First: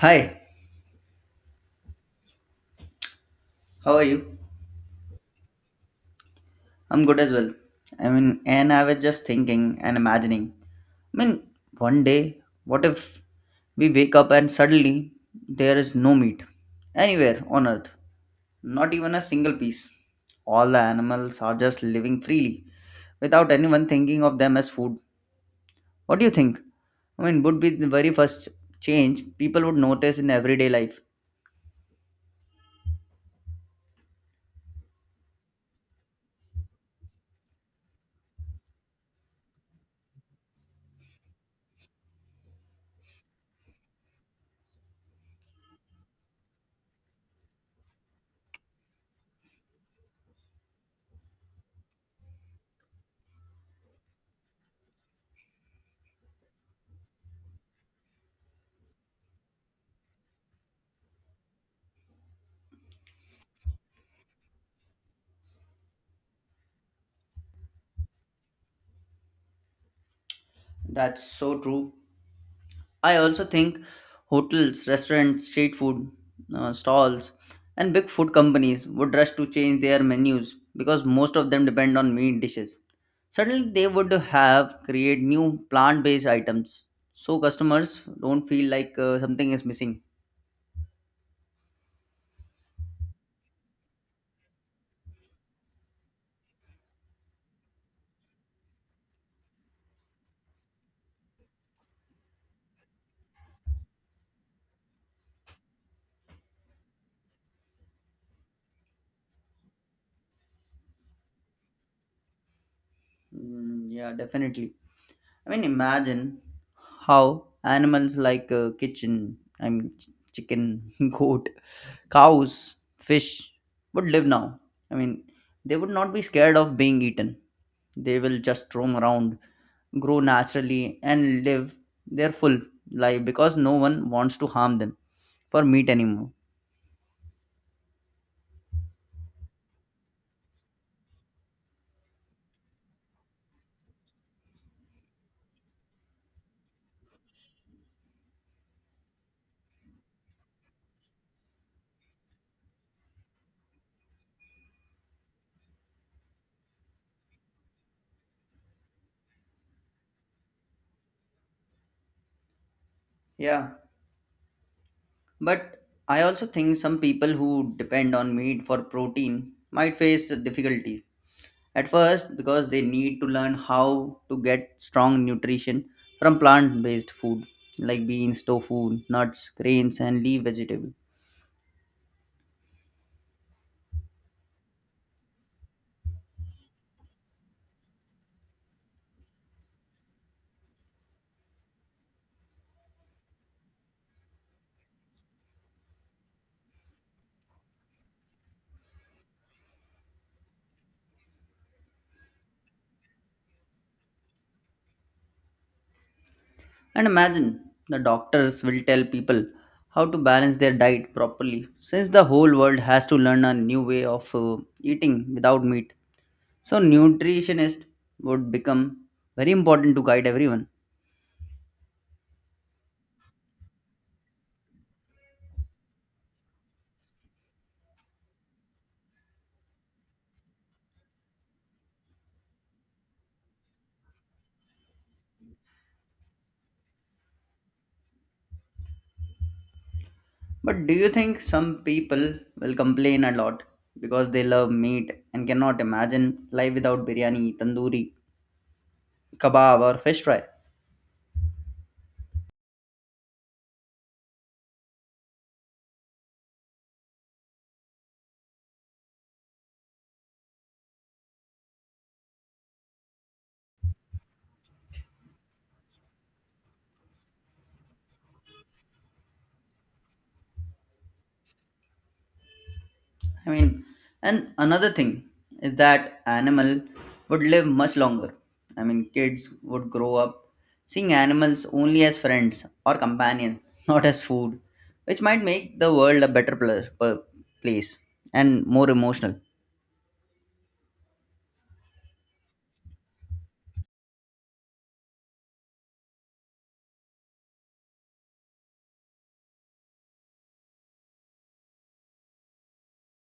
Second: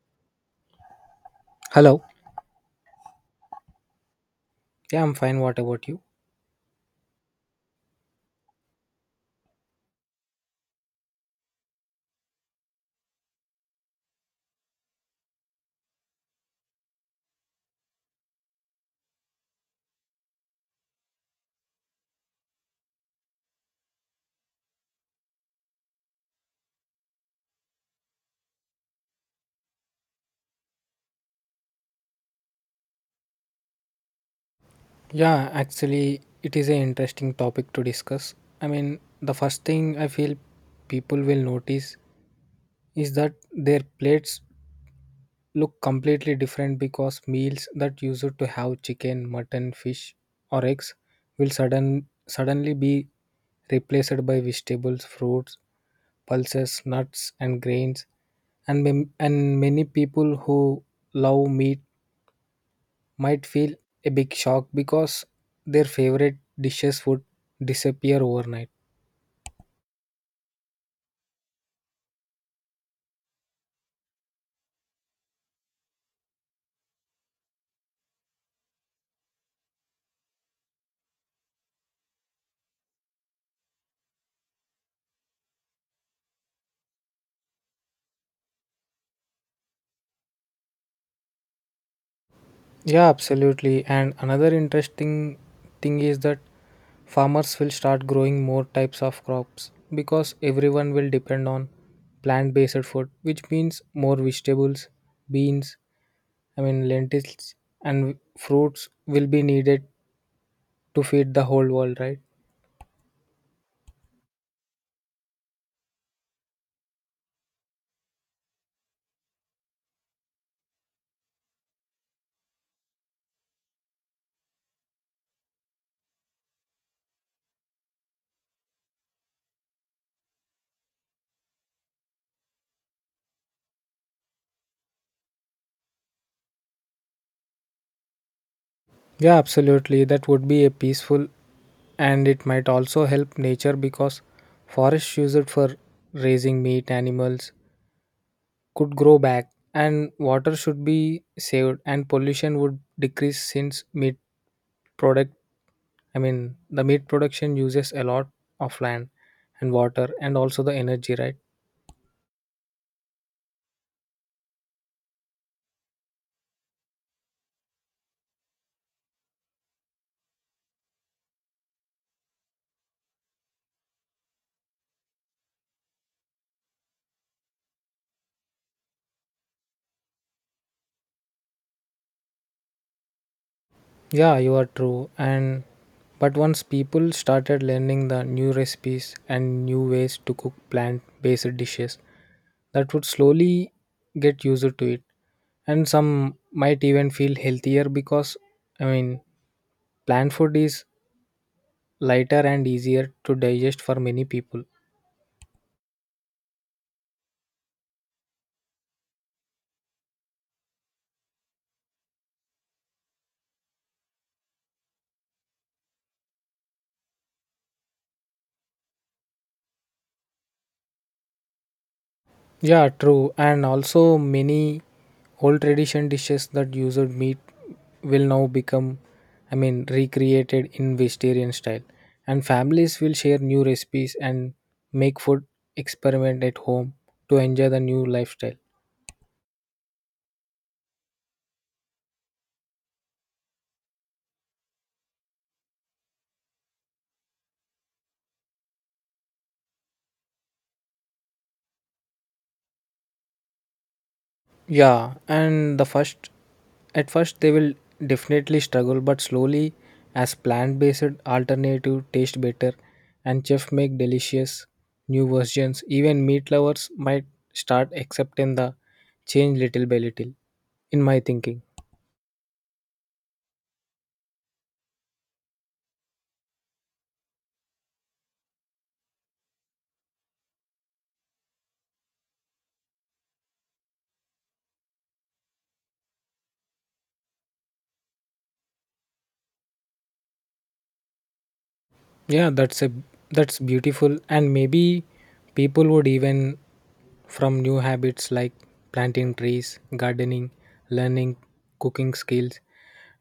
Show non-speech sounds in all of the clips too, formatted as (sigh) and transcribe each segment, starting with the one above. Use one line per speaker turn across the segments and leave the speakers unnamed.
Hi,
Hello.
how are you?
Yeah, I'm fine. What about you?
I'm good as well. And I was just thinking and imagining. I mean, One day, what if we wake up and suddenly there is no meat anywhere on earth? Not even a single piece. All the animals are just living freely without anyone thinking of them as food. What do you think? Would be the very first change people would notice in everyday life.
Yeah, actually, it is an interesting topic to discuss. I mean, the first thing I feel people will notice is that their plates look completely different because meals that used to have chicken, mutton, fish, or eggs will suddenly be replaced by vegetables, fruits, pulses, nuts, and grains. And many people who love meat might feel a big shock because their favorite dishes would disappear overnight.
That's so true. I also think hotels, restaurants, street food stalls, and big food companies would rush to change their menus because most of them depend on meat dishes. Suddenly, they would have create new plant-based items so customers don't feel like something is missing.
Yeah, absolutely. And another interesting thing is that farmers will start growing more types of crops because everyone will depend on plant based food, which means more vegetables, beans, I mean, lentils, and fruits will be needed to feed the whole world, right?
Mm, yeah, definitely. Imagine how animals like kitchen, I mean, ch- chicken, (laughs) goat, cows, fish would live now. I mean, they would not be scared of being eaten. They will just roam around, grow naturally, and live their full life because no one wants to harm them for meat anymore.
Yeah, absolutely. That would be a peaceful and it might also help nature because forests used for raising meat animals could grow back and water should be saved and pollution would decrease since meat product I mean the meat production uses a lot of land and water and also the energy, right?
Yeah, but I also think some people who depend on meat for protein might face difficulties at first because they need to learn how to get strong nutrition from plant based food like beans, tofu, nuts, grains, and leaf vegetable.
Yeah, you are true. And but once people started learning the new recipes and new ways to cook plant-based dishes, that would slowly get used to it. And some might even feel healthier because, I mean, plant food is lighter and easier to digest for many people.
And imagine the doctors will tell people how to balance their diet properly since the whole world has to learn a new way of eating without meat. So, nutritionist would become very important to guide everyone.
Yeah, true. And also many old tradition dishes that used meat will now become, I mean, recreated in vegetarian style. And families will share new recipes and make food experiment at home to enjoy the new lifestyle.
But do you think some people will complain a lot because they love meat and cannot imagine life without biryani, tandoori, kebab, or fish fry?
Yeah, and at first they will definitely struggle, but slowly, as plant-based alternative taste better, and chef make delicious new versions, even meat lovers might start accepting the change little by little. In my thinking,
I mean, and another thing is that animal would live much longer. Kids would grow up seeing animals only as friends or companions, (laughs) not as food, which might make the world a better place and more emotional.
yeah, that's beautiful, and maybe people would even from new habits like planting trees, gardening, learning cooking skills,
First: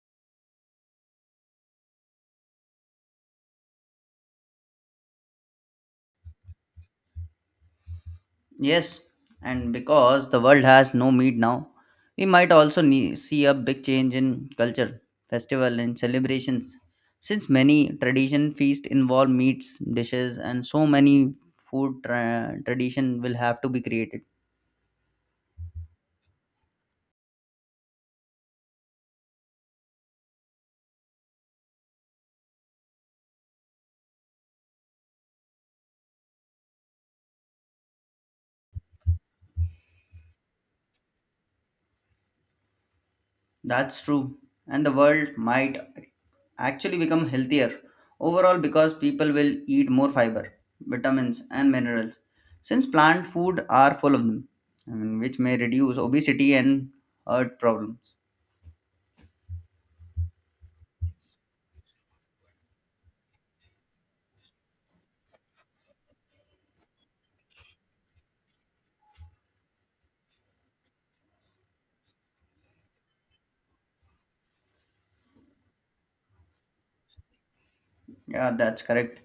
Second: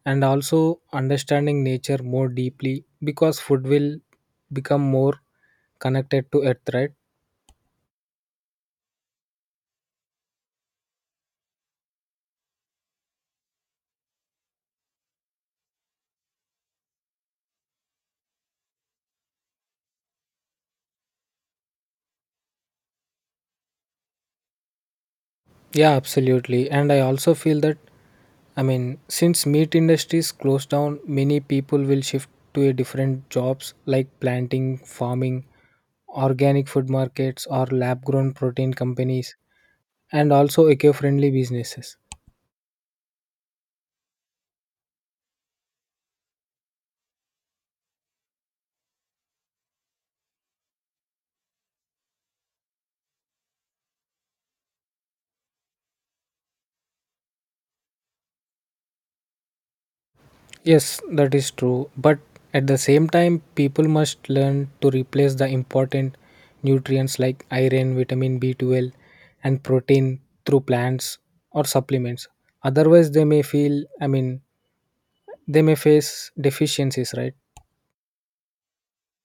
and also understanding nature more deeply because food will become more connected to earth, right?
Yes, and because the world has no meat now, we might also see a big change in culture, festival, and celebrations. Since many tradition feasts involve meats, dishes, and so many food tradition will have to be created.
Yeah, absolutely. And I also feel that, I mean, since meat industries close down, many people will shift to a different jobs like planting, farming, organic food markets or lab grown protein companies and also eco-friendly businesses.
That's true. And the world might actually become healthier overall because people will eat more fiber, vitamins, and minerals since plant food are full of them, which may reduce obesity and heart problems.
Yes, that is true. But at the same time, people must learn to replace the important nutrients like iron, vitamin B12, and protein through plants or supplements. Otherwise, they may feel, I mean, they may face deficiencies, right?
Yeah, that's correct.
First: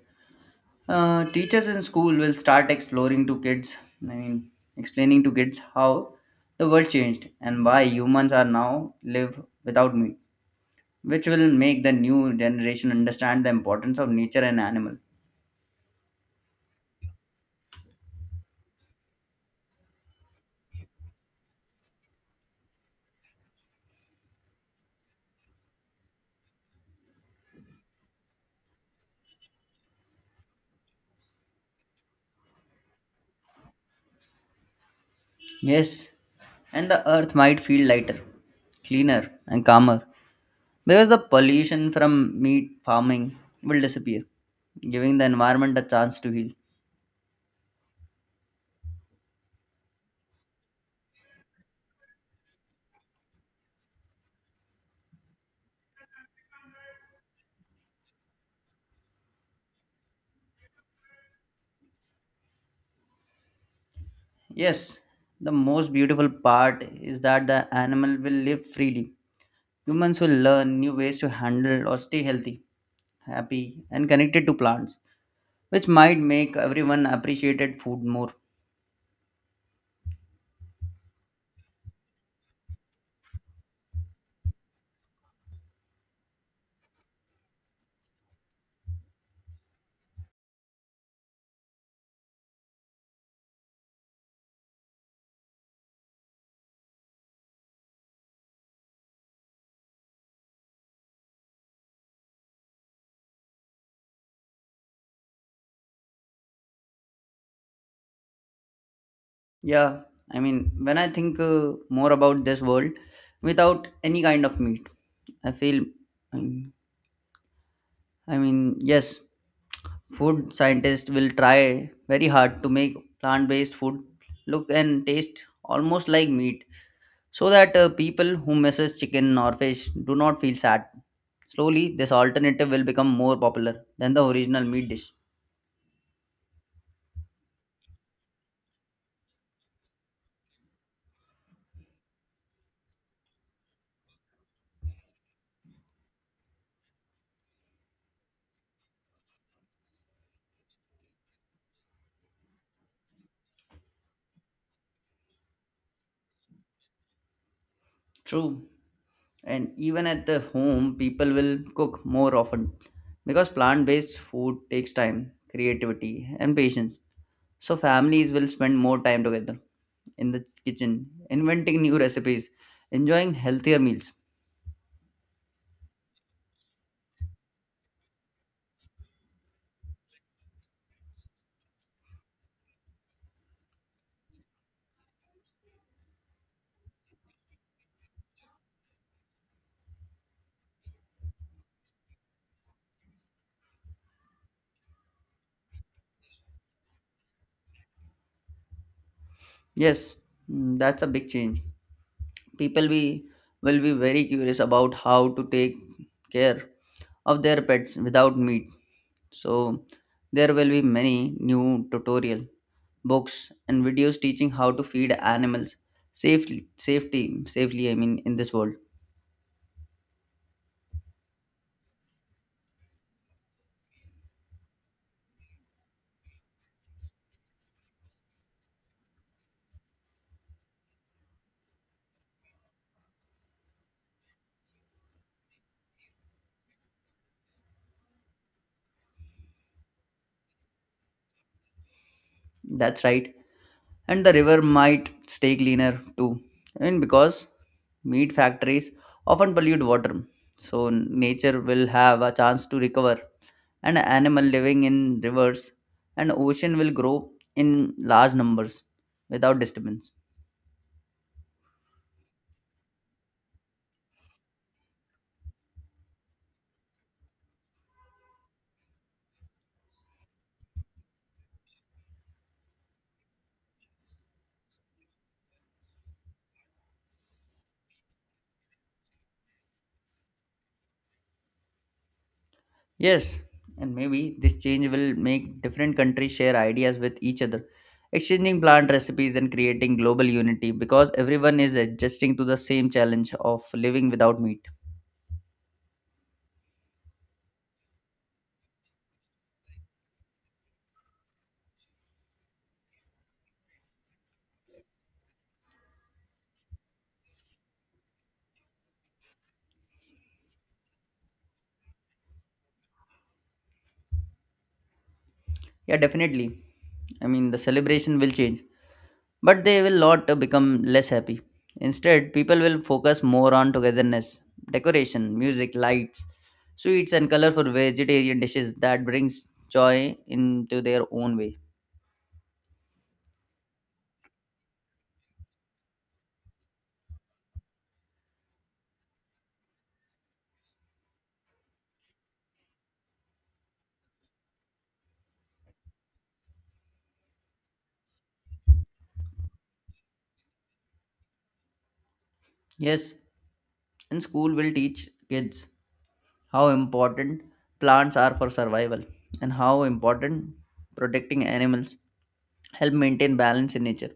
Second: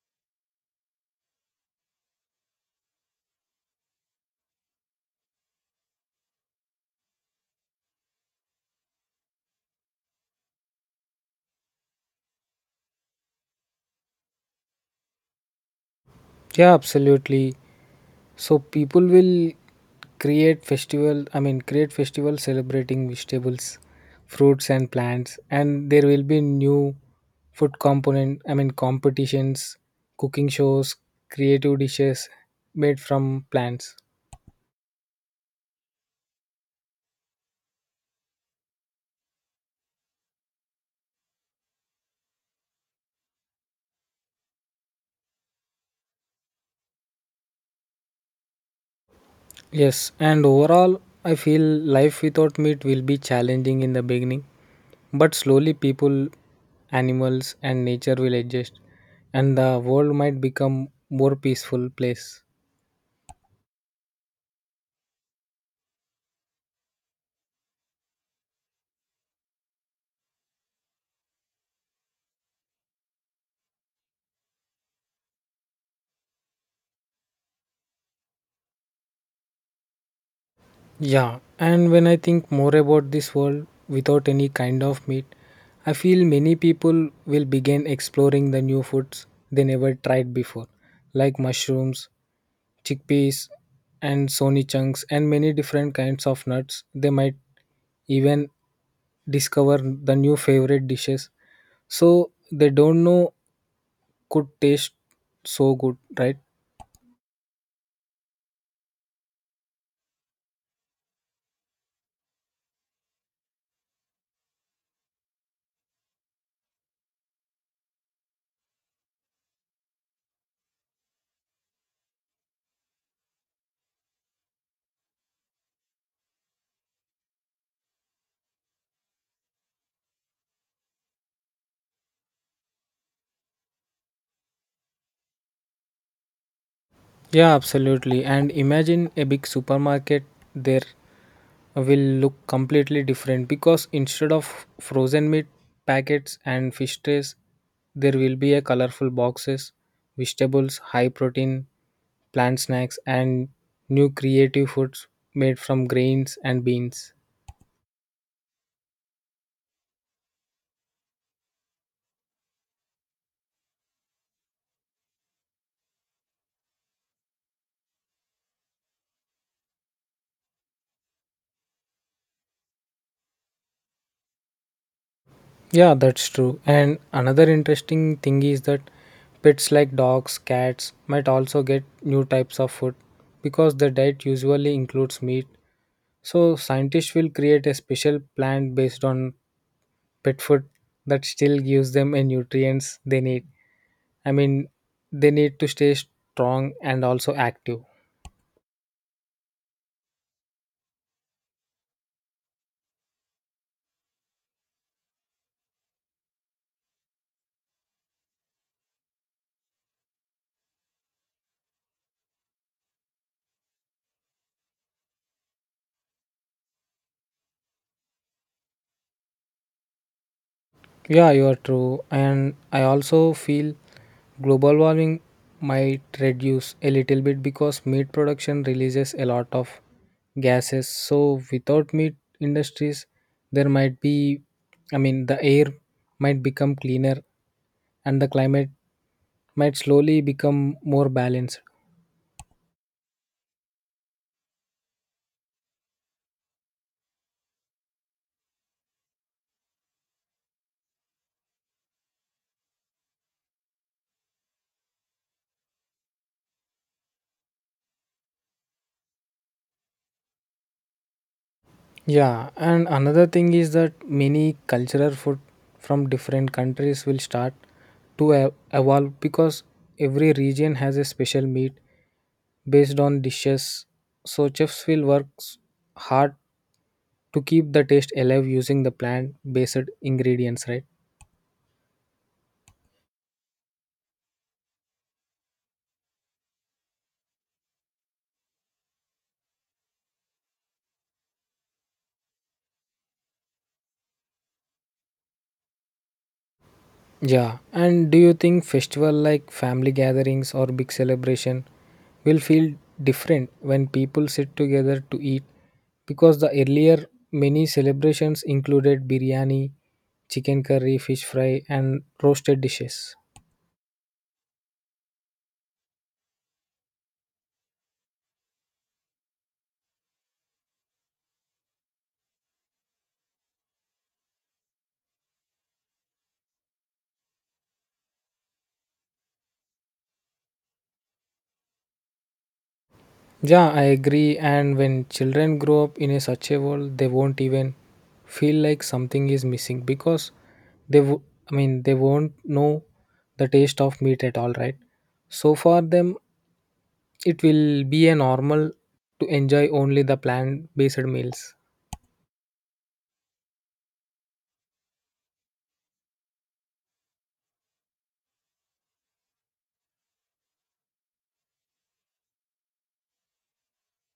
Teachers in school will start exploring to kids, I mean, explaining to kids how the world changed and why humans are now live without meat, which will make the new generation understand the importance of nature and animal.
Yeah, absolutely. So people will create festival celebrating vegetables, fruits and plants, and there will be new food component, I mean competitions, cooking shows, creative dishes made from plants.
Yes, and the earth might feel lighter, cleaner, and calmer because the pollution from meat farming will disappear, giving the environment a chance to heal.
Yes, and overall I feel life without meat will be challenging in the beginning, but slowly people, animals and nature will adjust and the world might become more peaceful place.
Yes, the most beautiful part is that the animal will live freely. Humans will learn new ways to handle or stay healthy, happy, and connected to plants, which might make everyone appreciate food more.
Yeah, and when I think more about this world without any kind of meat, I feel many people will begin exploring the new foods they never tried before, like mushrooms, chickpeas, and sony chunks, and many different kinds of nuts. They might even discover the new favorite dishes so they don't know could taste so good, right?
Yeah, I mean, when I think more about this world without any kind of meat, I feel, mm, yes, food scientists will try very hard to make plant based food look and taste almost like meat so that people who misses chicken or fish do not feel sad. Slowly, this alternative will become more popular than the original meat dish.
Yeah, absolutely. And imagine a big supermarket, there will look completely different because instead of frozen meat packets and fish trays there will be a colorful boxes, vegetables, high protein plant snacks and new creative foods made from grains and beans.
True. And even at the home people will cook more often because plant-based food takes time creativity and patience, so families will spend more time together in the kitchen inventing new recipes enjoying healthier meals.
Yeah, that's true. And another interesting thing is that pets like dogs, cats might also get new types of food because the diet usually includes meat, so scientists will create a special plant based on pet food that still gives them a nutrients they need, I mean, they need to stay strong and also active.
Yes, mm, that's a big change. People be will be very curious about how to take care of their pets without meat. So there will be many new tutorial books and videos teaching how to feed animals safely safety safely, I mean in this world.
Yeah, you are true. And I also feel global warming might reduce a little bit because meat production releases a lot of gases, so without meat industries there might be, I mean, the air might become cleaner and the climate might slowly become more balanced.
That's right. And the river might stay cleaner too. I mean because meat factories often pollute water. So nature will have a chance to recover and animal living in rivers and ocean will grow in large numbers without disturbance.
Yeah, and another thing is that many cultural food from different countries will start to evolve because every region has a special meat based on dishes. So chefs will work hard to keep the taste alive using the plant-based ingredients, right?
Yes, and maybe this change will make different countries share ideas with each other, exchanging plant recipes and creating global unity because everyone is adjusting to the same challenge of living without meat.
Yeah, and do you think festival like family gatherings or big celebration will feel different when people sit together to eat? Because the earlier many celebrations included biryani, chicken curry, fish fry, and roasted dishes.
Yeah, definitely. The celebration will change, but they will not become less happy. Instead, people will focus more on togetherness, decoration, music, lights, sweets, and colorful vegetarian dishes that brings joy into their own way.
Yeah, I agree. And when children grow up in a such a world, they won't even feel like something is missing because they, w- I mean, they won't know the taste of meat at all, right? So for them, it will be a normal to enjoy only the plant-based meals.
Yes, and school will teach kids how important plants are for survival and how important protecting animals help maintain balance in nature,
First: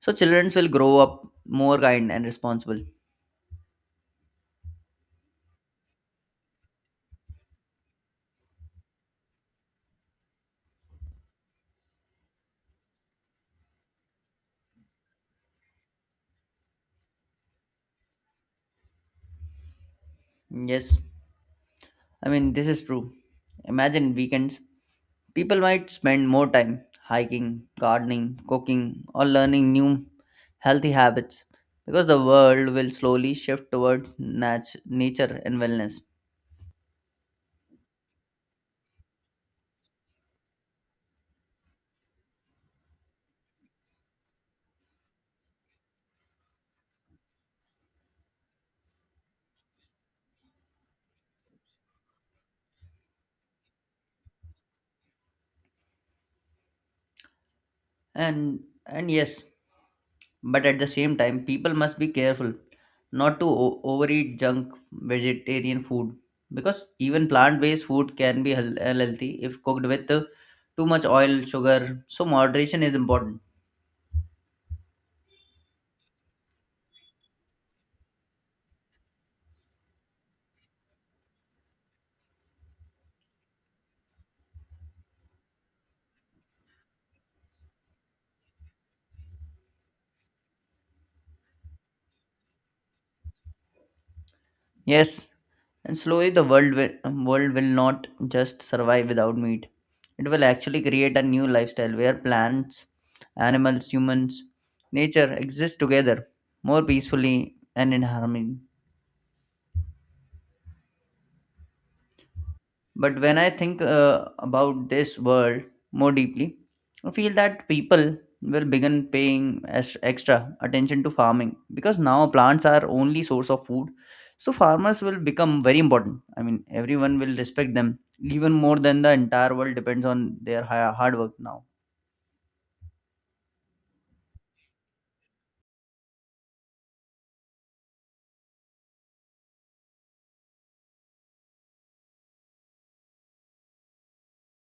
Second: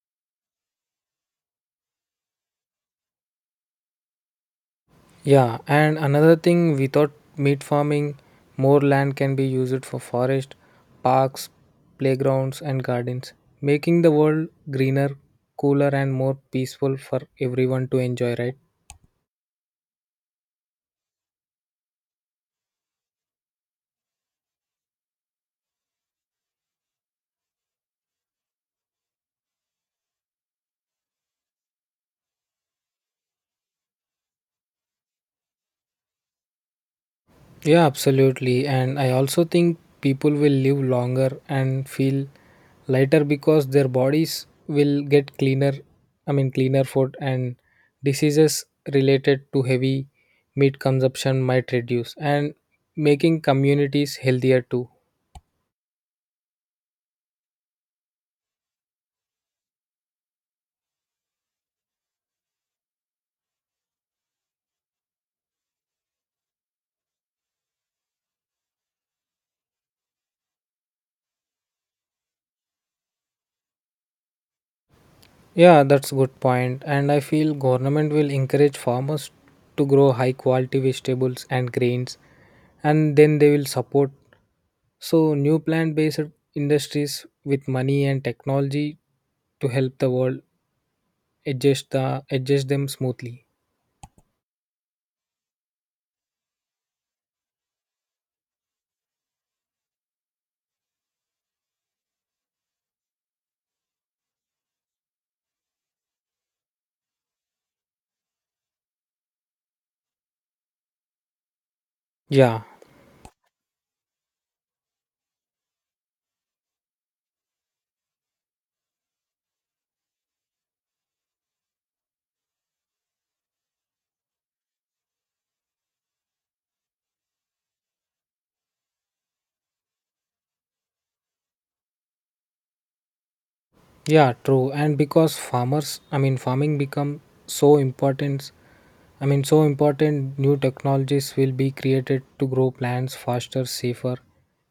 so children will grow up more kind and responsible.
Yeah, and another thing, without meat farming, more land can be used for forest, parks, playgrounds and gardens, making the world greener, cooler and more peaceful for everyone to enjoy, right?
Yes, I mean this is true. Imagine weekends people might spend more time hiking, gardening, cooking, or learning new healthy habits because the world will slowly shift towards nat- nature and wellness.
Yeah, absolutely. And I also think people will live longer and feel lighter because their bodies will get cleaner, I mean, cleaner food and diseases related to heavy meat consumption might reduce and making communities healthier too.
And and yes, but at the same time, people must be careful not to overeat junk vegetarian food because even plant based food can be unhealthy if cooked with too much oil, sugar. So, moderation is important.
Yeah, that's a good point. And I feel government will encourage farmers to grow high quality vegetables and grains, and then they will support so, new plant based industries with money and technology to help the world adjust them smoothly.
Yes, and slowly world will not just survive without meat. It will actually create a new lifestyle where plants, animals, humans, nature exist together more peacefully and in harmony.
Yeah,
But when I think about this world more deeply, I feel that people will begin paying extra attention to farming because now plants are only source of food. So farmers will become very important. I mean, everyone will respect them even more than the entire world depends on their hard work now.
yeah, true. And because farming become so important, so important, new technologies will be created to grow plants faster, safer,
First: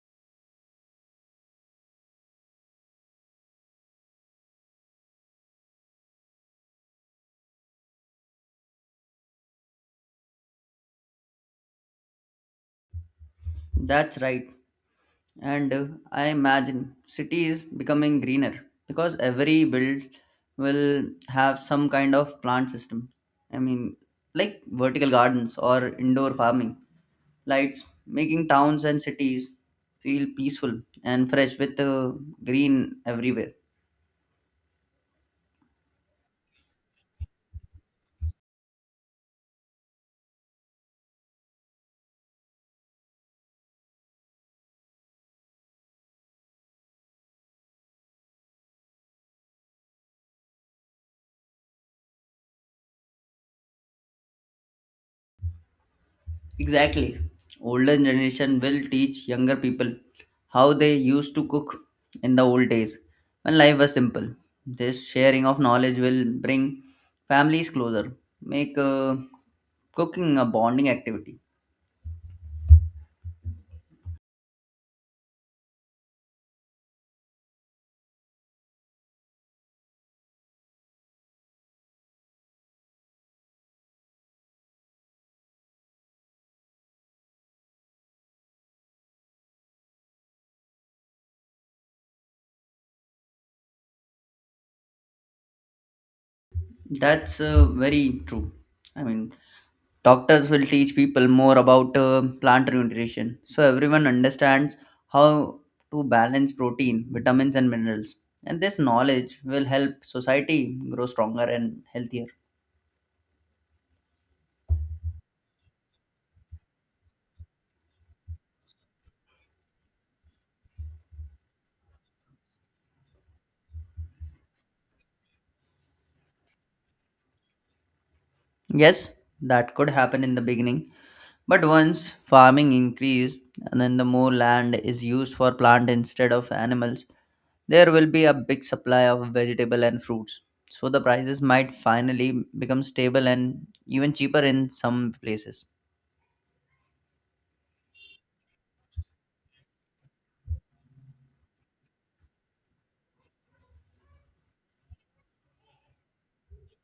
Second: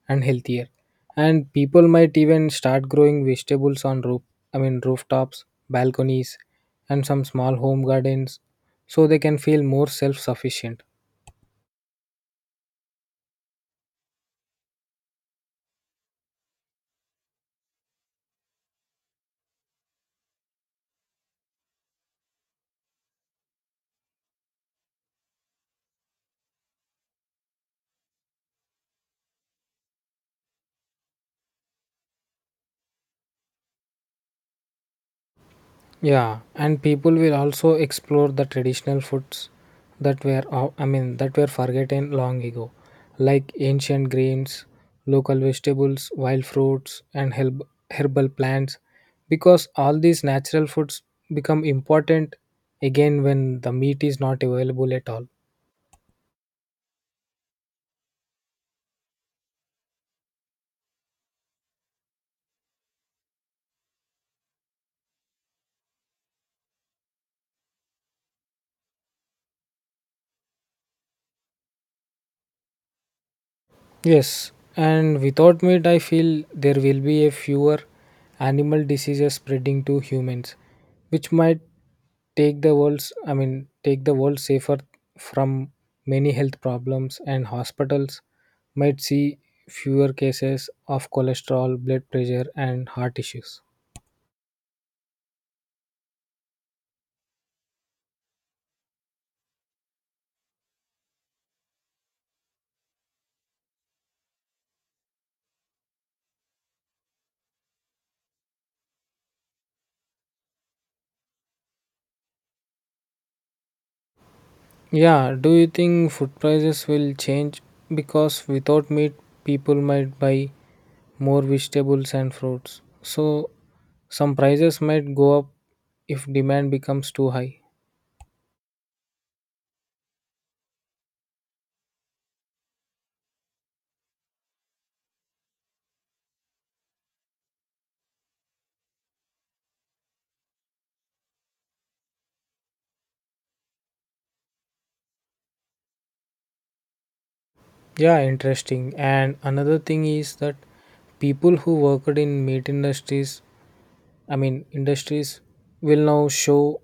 and healthier. And people might even start growing vegetables on rooftops, balconies, and some small home gardens so they can feel more self sufficient.
That's right. And I imagine city is becoming greener because every build will have some kind of plant system. I mean, like vertical gardens or indoor farming, lights, making towns and cities feel peaceful and fresh with green everywhere.
Yeah, and people will also explore the traditional foods that were, o- I mean, that were forgotten long ago, like ancient grains, local vegetables, wild fruits, and herbal plants, because all these natural foods become important again when the meat is not available at all.
Exactly. Older generation will teach younger people how they used to cook in the old days when life was simple. This sharing of knowledge will bring families closer, make cooking a bonding activity.
Yes, and without meat, I feel there will be a fewer animal diseases spreading to humans, which might take the world's i mean take the world safer from many health problems, and hospitals might see fewer cases of cholesterol, blood pressure and heart issues.
That's very true. I mean, doctors will teach people more about plant nutrition so everyone understands how to balance protein, vitamins, and minerals. And this knowledge will help society grow stronger and healthier.
Yeah, do you think food prices will change because without meat people might buy more vegetables and fruits, so some prices might go up if demand becomes too high?
Yes, that could happen in the beginning, but once farming increase and then the more land is used for plant instead of animals, there will be a big supply of vegetable and fruits. So the prices might finally become stable and even cheaper in some places.
Yeah, interesting. And another thing is that people who worked in meat industries will now show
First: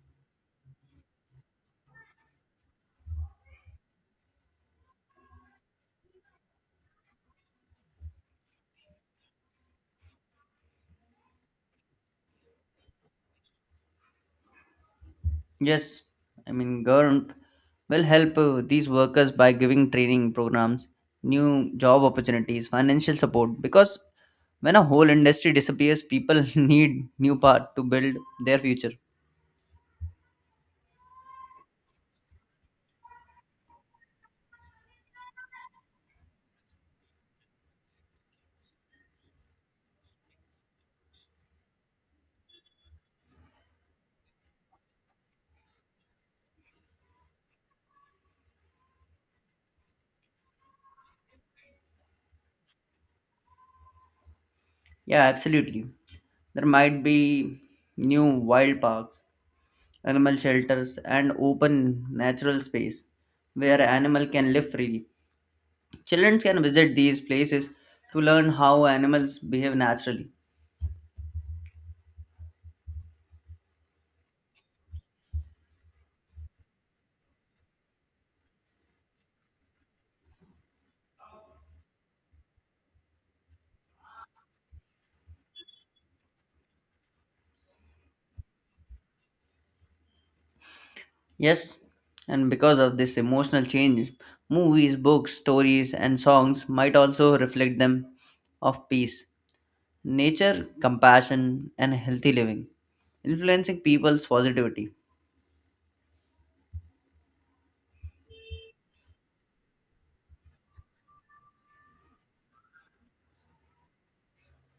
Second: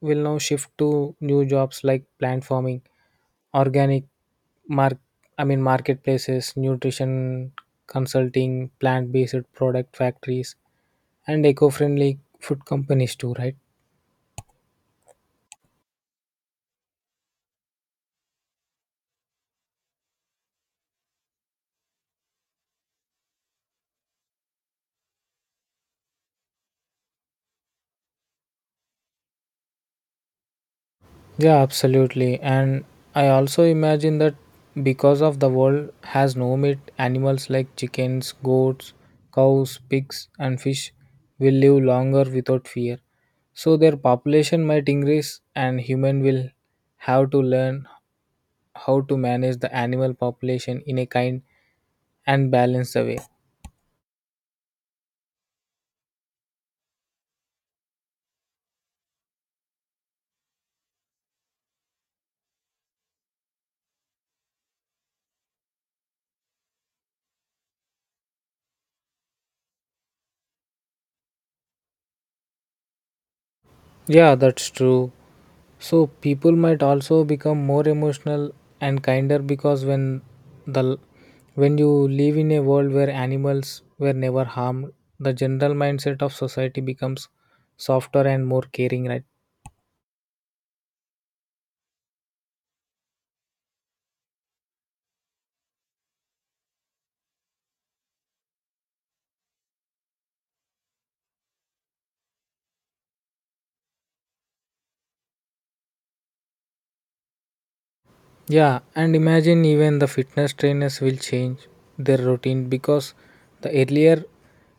will now shift to new jobs like plant farming, organic mark marketplaces, nutrition consulting, plant-based product factories, and eco-friendly food companies too, right?
Yes, I mean, government will help these workers by giving training programs, new job opportunities, financial support. Because when a whole industry disappears, people (laughs) need new part to build their future.
Yeah, absolutely. And I also imagine that because of the world has no meat, animals like chickens, goats, cows, pigs, and fish will live longer without fear. So their population might increase, and human will have to learn how to manage the animal population in a kind and balanced way.
Yeah, absolutely. There might be new wild parks, animal shelters, and open natural space where animal can live freely. Children can visit these places to learn how animals behave naturally.
Yeah, that's true. So people might also become more emotional and kinder because the when you live in a world where animals were never harmed, the general mindset of society becomes softer and more caring, right?
Yes, and because of this emotional change, movies, books, stories, and songs might also reflect them of peace, nature, compassion, and healthy living, influencing people's positivity.
Yeah, and imagine even the fitness trainers will change their routine because the earlier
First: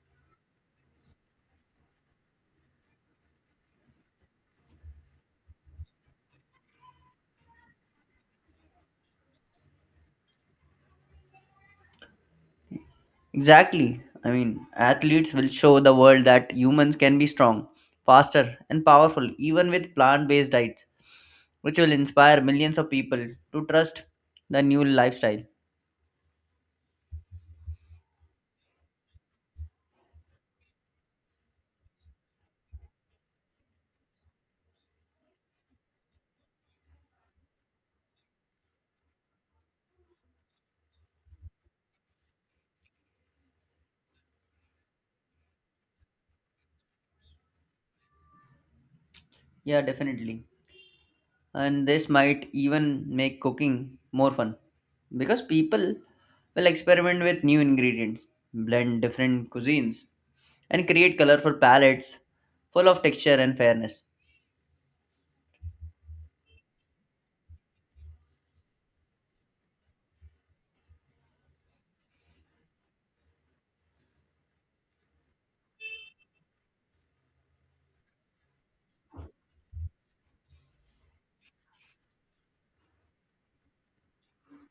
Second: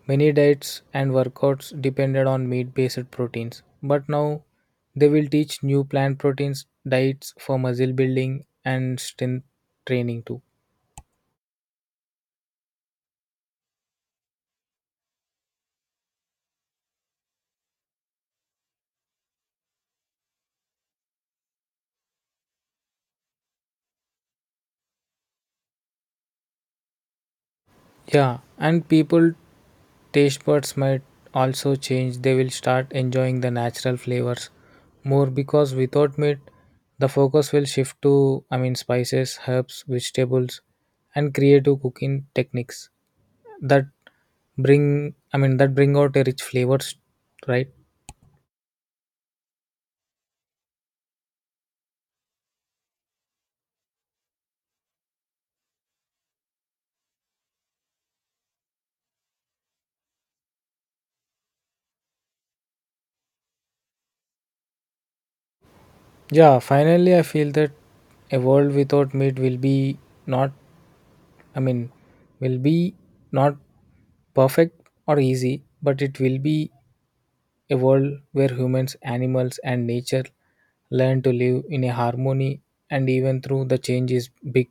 many diets and workouts depended on meat based proteins, but now they will teach new plant proteins diets for muscle building and strength training too.
Exactly. I mean, athletes will show the world that humans can be strong, faster, and powerful even with plant based diets, which will inspire millions of people to trust the new lifestyle.
Yeah, and people taste buds might also change. They will start enjoying the natural flavors more because without meat, the focus will shift to, I mean, spices, herbs, vegetables, and creative cooking techniques that bring out a rich flavors, right?
Yeah, definitely. And this might even make cooking more fun because people will experiment with new ingredients, blend different cuisines, and create colorful palettes full of texture and fairness.
Yeah, finally, I feel that a world without meat will be not, I mean, will be not perfect or easy, but it will be a world where humans, animals, and nature learn to live in a harmony, and even through the change is big,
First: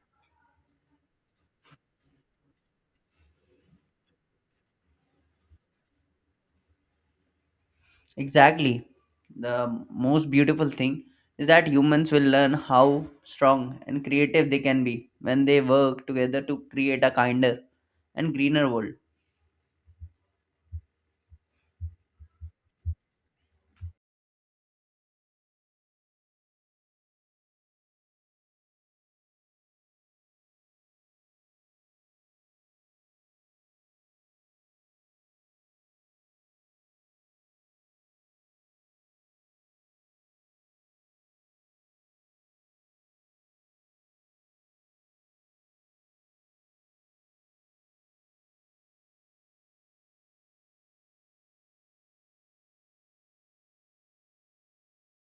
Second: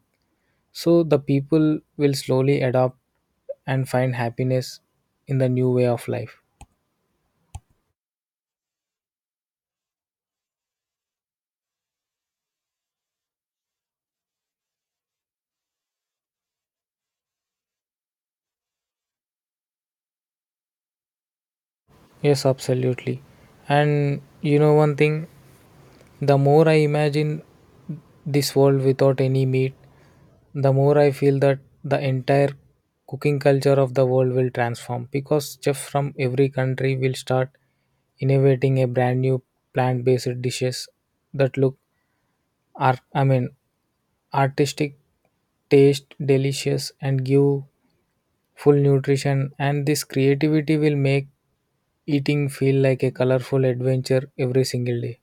so the people will slowly adopt and find happiness in the new way of life.
Exactly. The most beautiful thing is that humans will learn how strong and creative they can be when they work together to create a kinder and greener world.
Yes, absolutely. And you know one thing, the more I imagine this world without any meat, the more I feel that the entire cooking culture of the world will transform because chefs from every country will start innovating a brand new plant based dishes that look art I mean artistic, taste delicious and give full nutrition, and this creativity will make eating feel like a colorful adventure every single day.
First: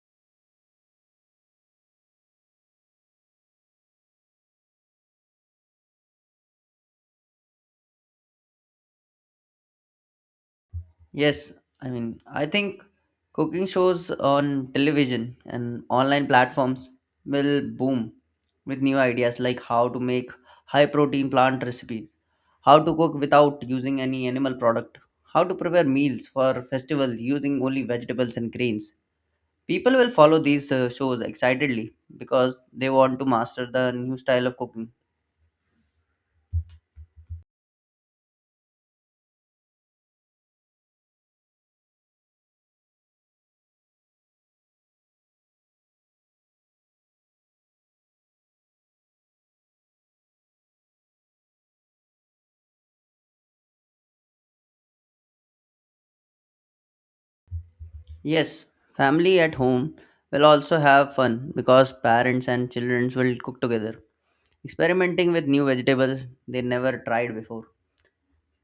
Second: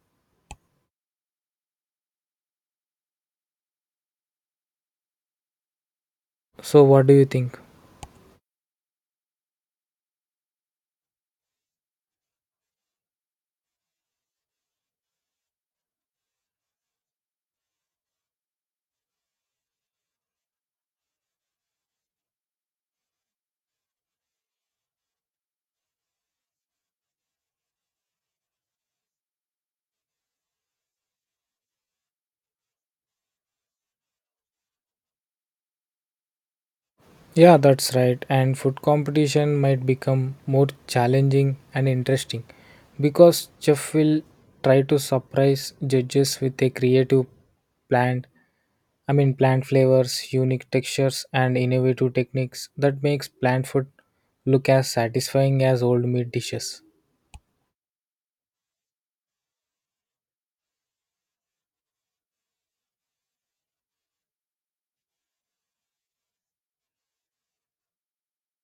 So, what do you think?
Yes, I mean, I think cooking shows on television and online platforms will boom with new ideas like how to make high protein plant recipes, how to cook without using any animal product, how to prepare meals for festivals using only vegetables and grains. People will follow these shows excitedly because they want to master the new style of cooking.
Yeah, that's right. And food competition might become more challenging and interesting because chef will try to surprise judges with a creative plant. Plant flavors, unique textures, and innovative techniques that makes plant food look as satisfying as old meat dishes.
Yes, family at home will also have fun because parents and children will cook together experimenting with new vegetables they never tried before,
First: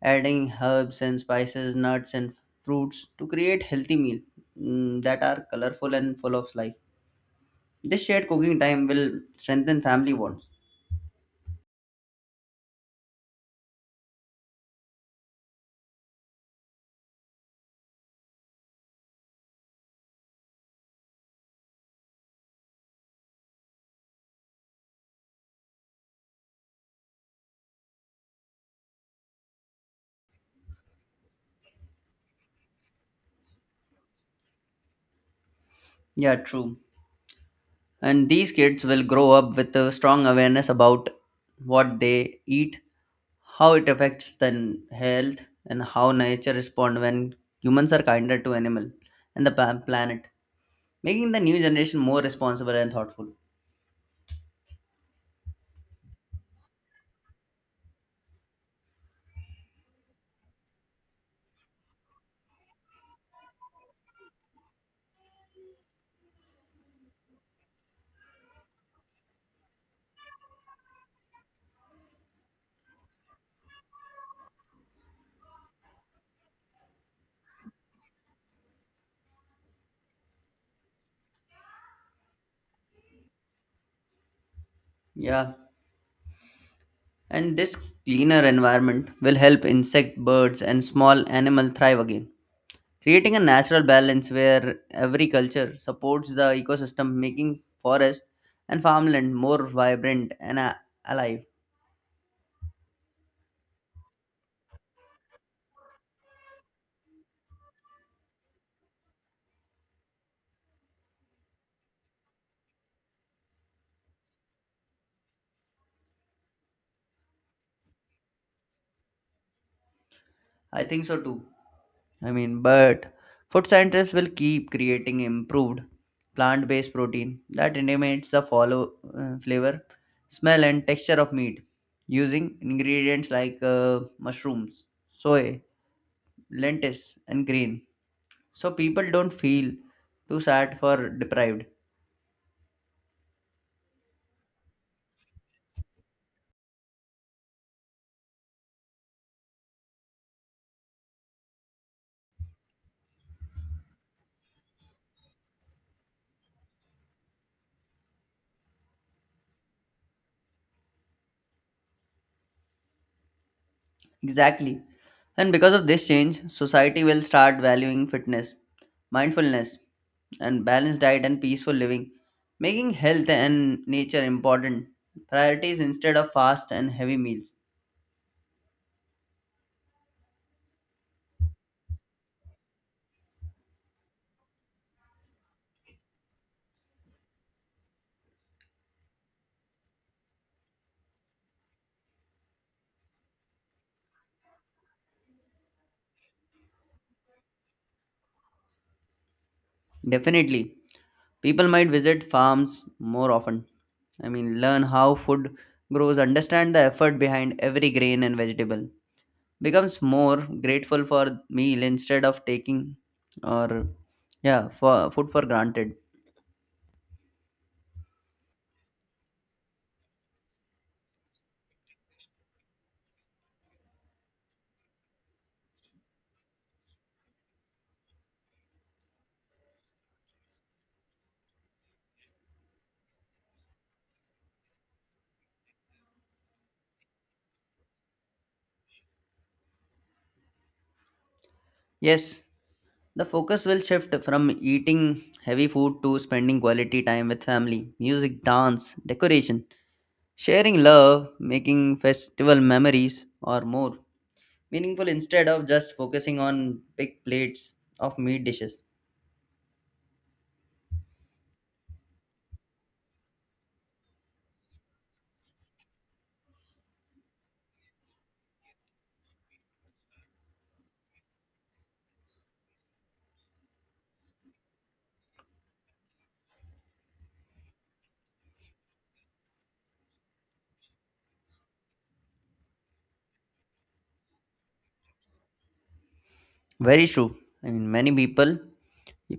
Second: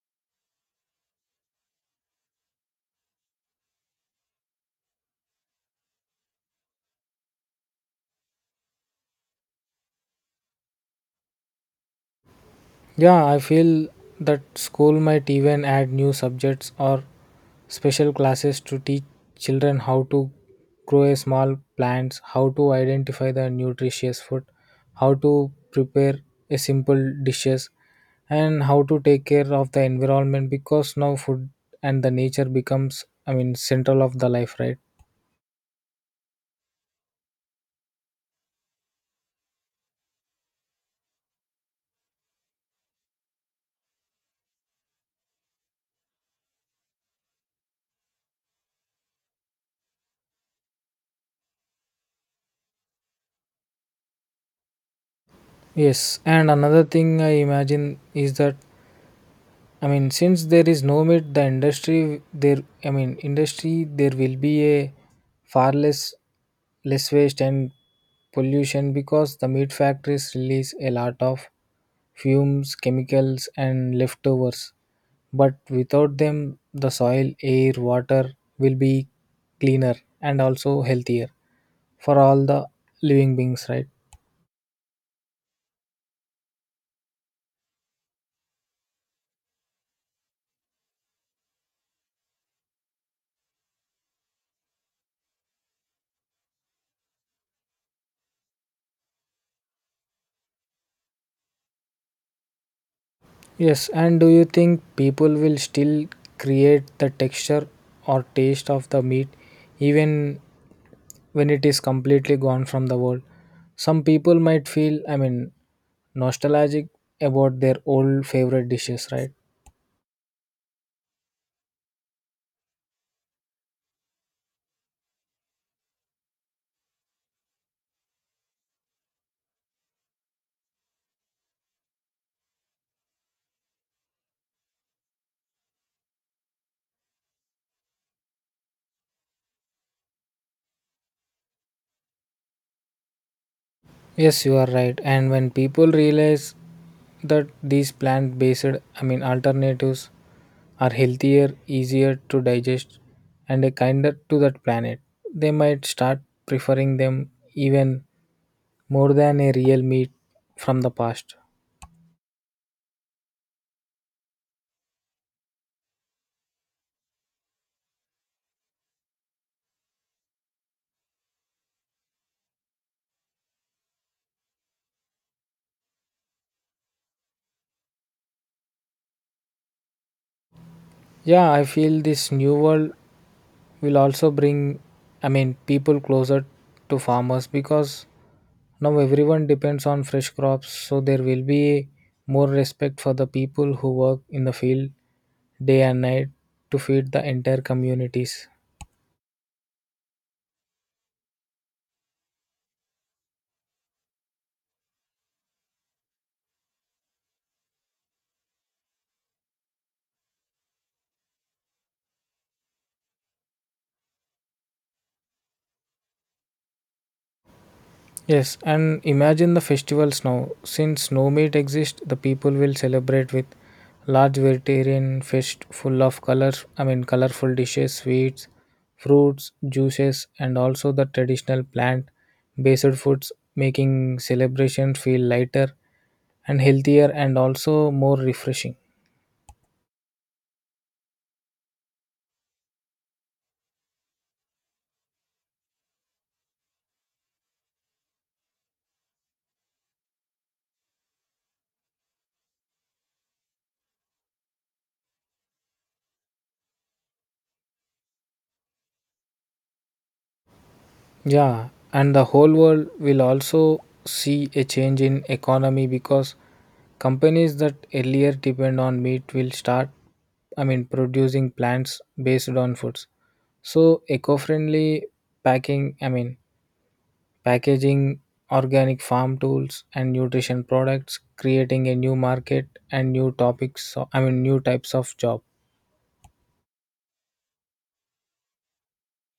adding herbs and spices, nuts and fruits to create healthy meal, mm, that are colorful and full of life. This shared cooking time will strengthen family bonds.
Yeah, I feel that school might even add new subjects or special classes to teach children how to grow a small plants, how to identify the nutritious food, how to prepare a simple dishes and how to take care of the environment because now food and the nature becomes, I mean, central of the life, right?
Yeah, true. And these kids will grow up with a strong awareness about what they eat, how it affects their health, and how nature responds when humans are kinder to animal and the planet, making the new generation more responsible and thoughtful.
Yes, and another thing I imagine is that, I mean, since there is no meat, the industry there will be a far less less waste and pollution because the meat factories release a lot of fumes, chemicals, and leftovers. But without them, the soil, air, water will be cleaner and also healthier for all the living beings, right?
Yeah, and this cleaner environment will help insect, birds, and small animal thrive again, creating a natural balance where every culture supports the ecosystem, making forest and farmland more vibrant and alive.
Yes, and do you think people will still create the texture or taste of the meat even when it is completely gone from the world? Some people might feel, I mean, nostalgic about their old favorite dishes, right?
I think so too. I mean, but food scientists will keep creating improved plant-based protein that eliminates the follow flavor, smell, and texture of meat using ingredients like mushrooms, soy, lentils and grain so people don't feel too sad for deprived.
Yes, you are right. And when people realize that these plant based, I mean, alternatives are healthier, easier to digest, and a kinder to that planet, they might start preferring them even more than a real meet from the past.
Exactly, and because of this change society will start valuing fitness, mindfulness, and balanced diet and peaceful living, making health and nature important priorities instead of fast and heavy meals.
Yeah, I feel this new world will also bring, I mean, people closer to farmers because now everyone depends on fresh crops, so there will be more respect for the people who work in the field day and night to feed the entire communities.
Definitely. People might visit farms more often. I mean, learn how food grows, understand the effort behind every grain and vegetable, becomes more grateful for meal instead of taking, or yeah, for food for granted.
Yes, and imagine the festivals now. Since no meat exists, the people will celebrate with large vegetarian feast full of colorful dishes, sweets, fruits, juices, and also the traditional plant based foods, making celebrations feel lighter and healthier and also more refreshing.
Yes, the focus will shift from eating heavy food to spending quality time with family, music, dance, decoration, sharing love, making festival memories or more meaningful instead of just focusing on big plates of meat dishes.
Yeah, and the whole world will also see a change in economy because companies that earlier depend on meat will start, I mean, producing plants based on foods. So eco-friendly packing, I mean packaging, organic farm tools and nutrition products, creating a new market and new topics, so, I mean, new types of job.
Very true. i mean many people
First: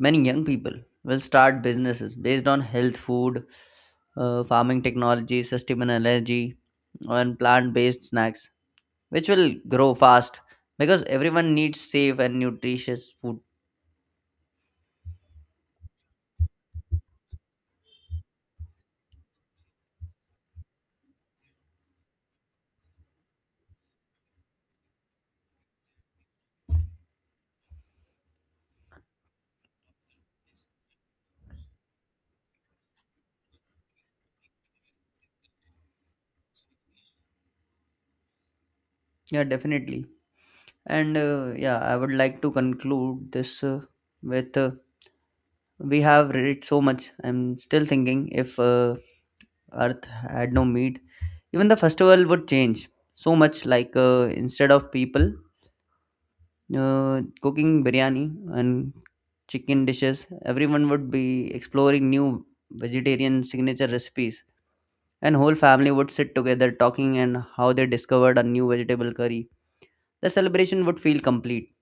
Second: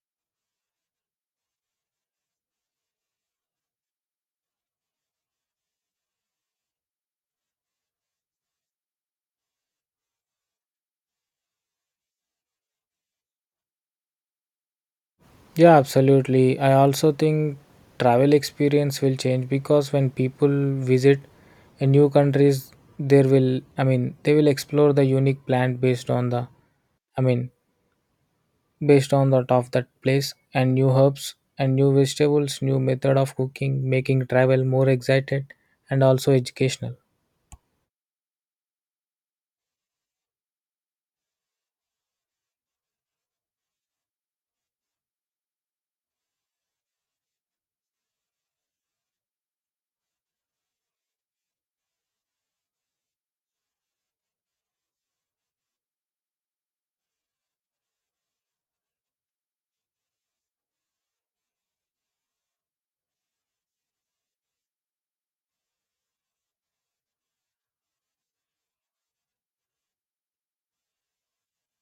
Many young people will start businesses based on health, food, farming technology, sustainable energy, and plant based snacks, which will grow fast because everyone needs safe and nutritious food.
Yeah, absolutely. I also think travel experience will change because when people visit a new countries, there will, I mean, they will explore the unique plant based on the I mean based on the of that place and new herbs and new vegetables, new method of cooking, making travel more excited and also educational.
Yeah, definitely. And yeah, I would like to conclude this with we have read so much. I'm still thinking if Earth had no meat, even the festival would change so much. Like instead of people cooking biryani and chicken dishes, everyone would be exploring new vegetarian signature recipes, and whole family would sit together talking and how they discovered a new vegetable curry. The celebration would feel complete,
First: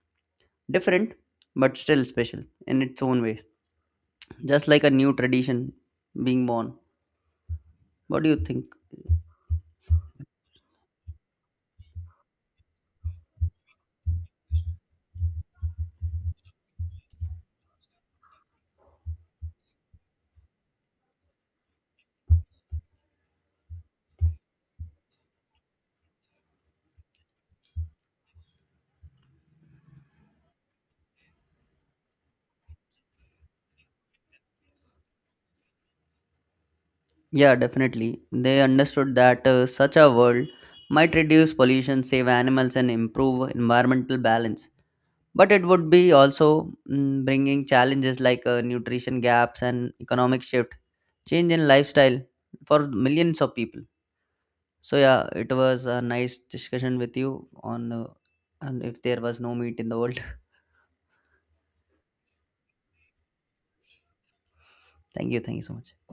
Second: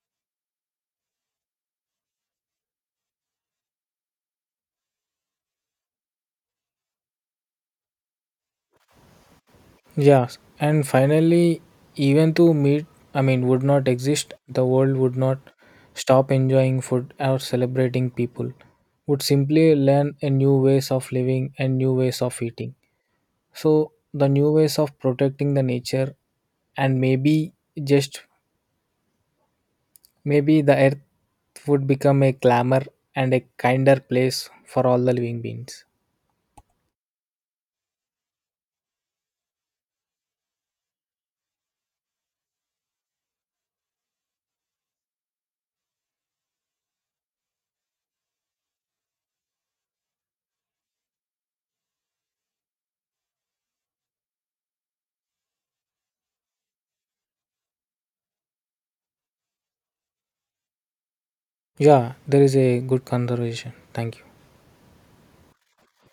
different, but still special in its own way, just like a new tradition being born. What do you think?
Yes, and finally, even to meet, I mean, would not exist, the world would not stop enjoying food or celebrating people, would simply learn a new ways of living and new ways of eating. So, the new ways of protecting the nature, and maybe just maybe the earth would become a glamour and a kinder place for all the living beings.
Yeah, definitely. They understood that such a world might reduce pollution, save animals, and improve environmental balance, but it would be also, mm, bringing challenges like nutrition gaps and economic shift, change in lifestyle for millions of people. So yeah, it was a nice discussion with you on and if there was no meat in the world.
Yeah, there is a good conservation. Thank you.
(laughs) Thank you so much.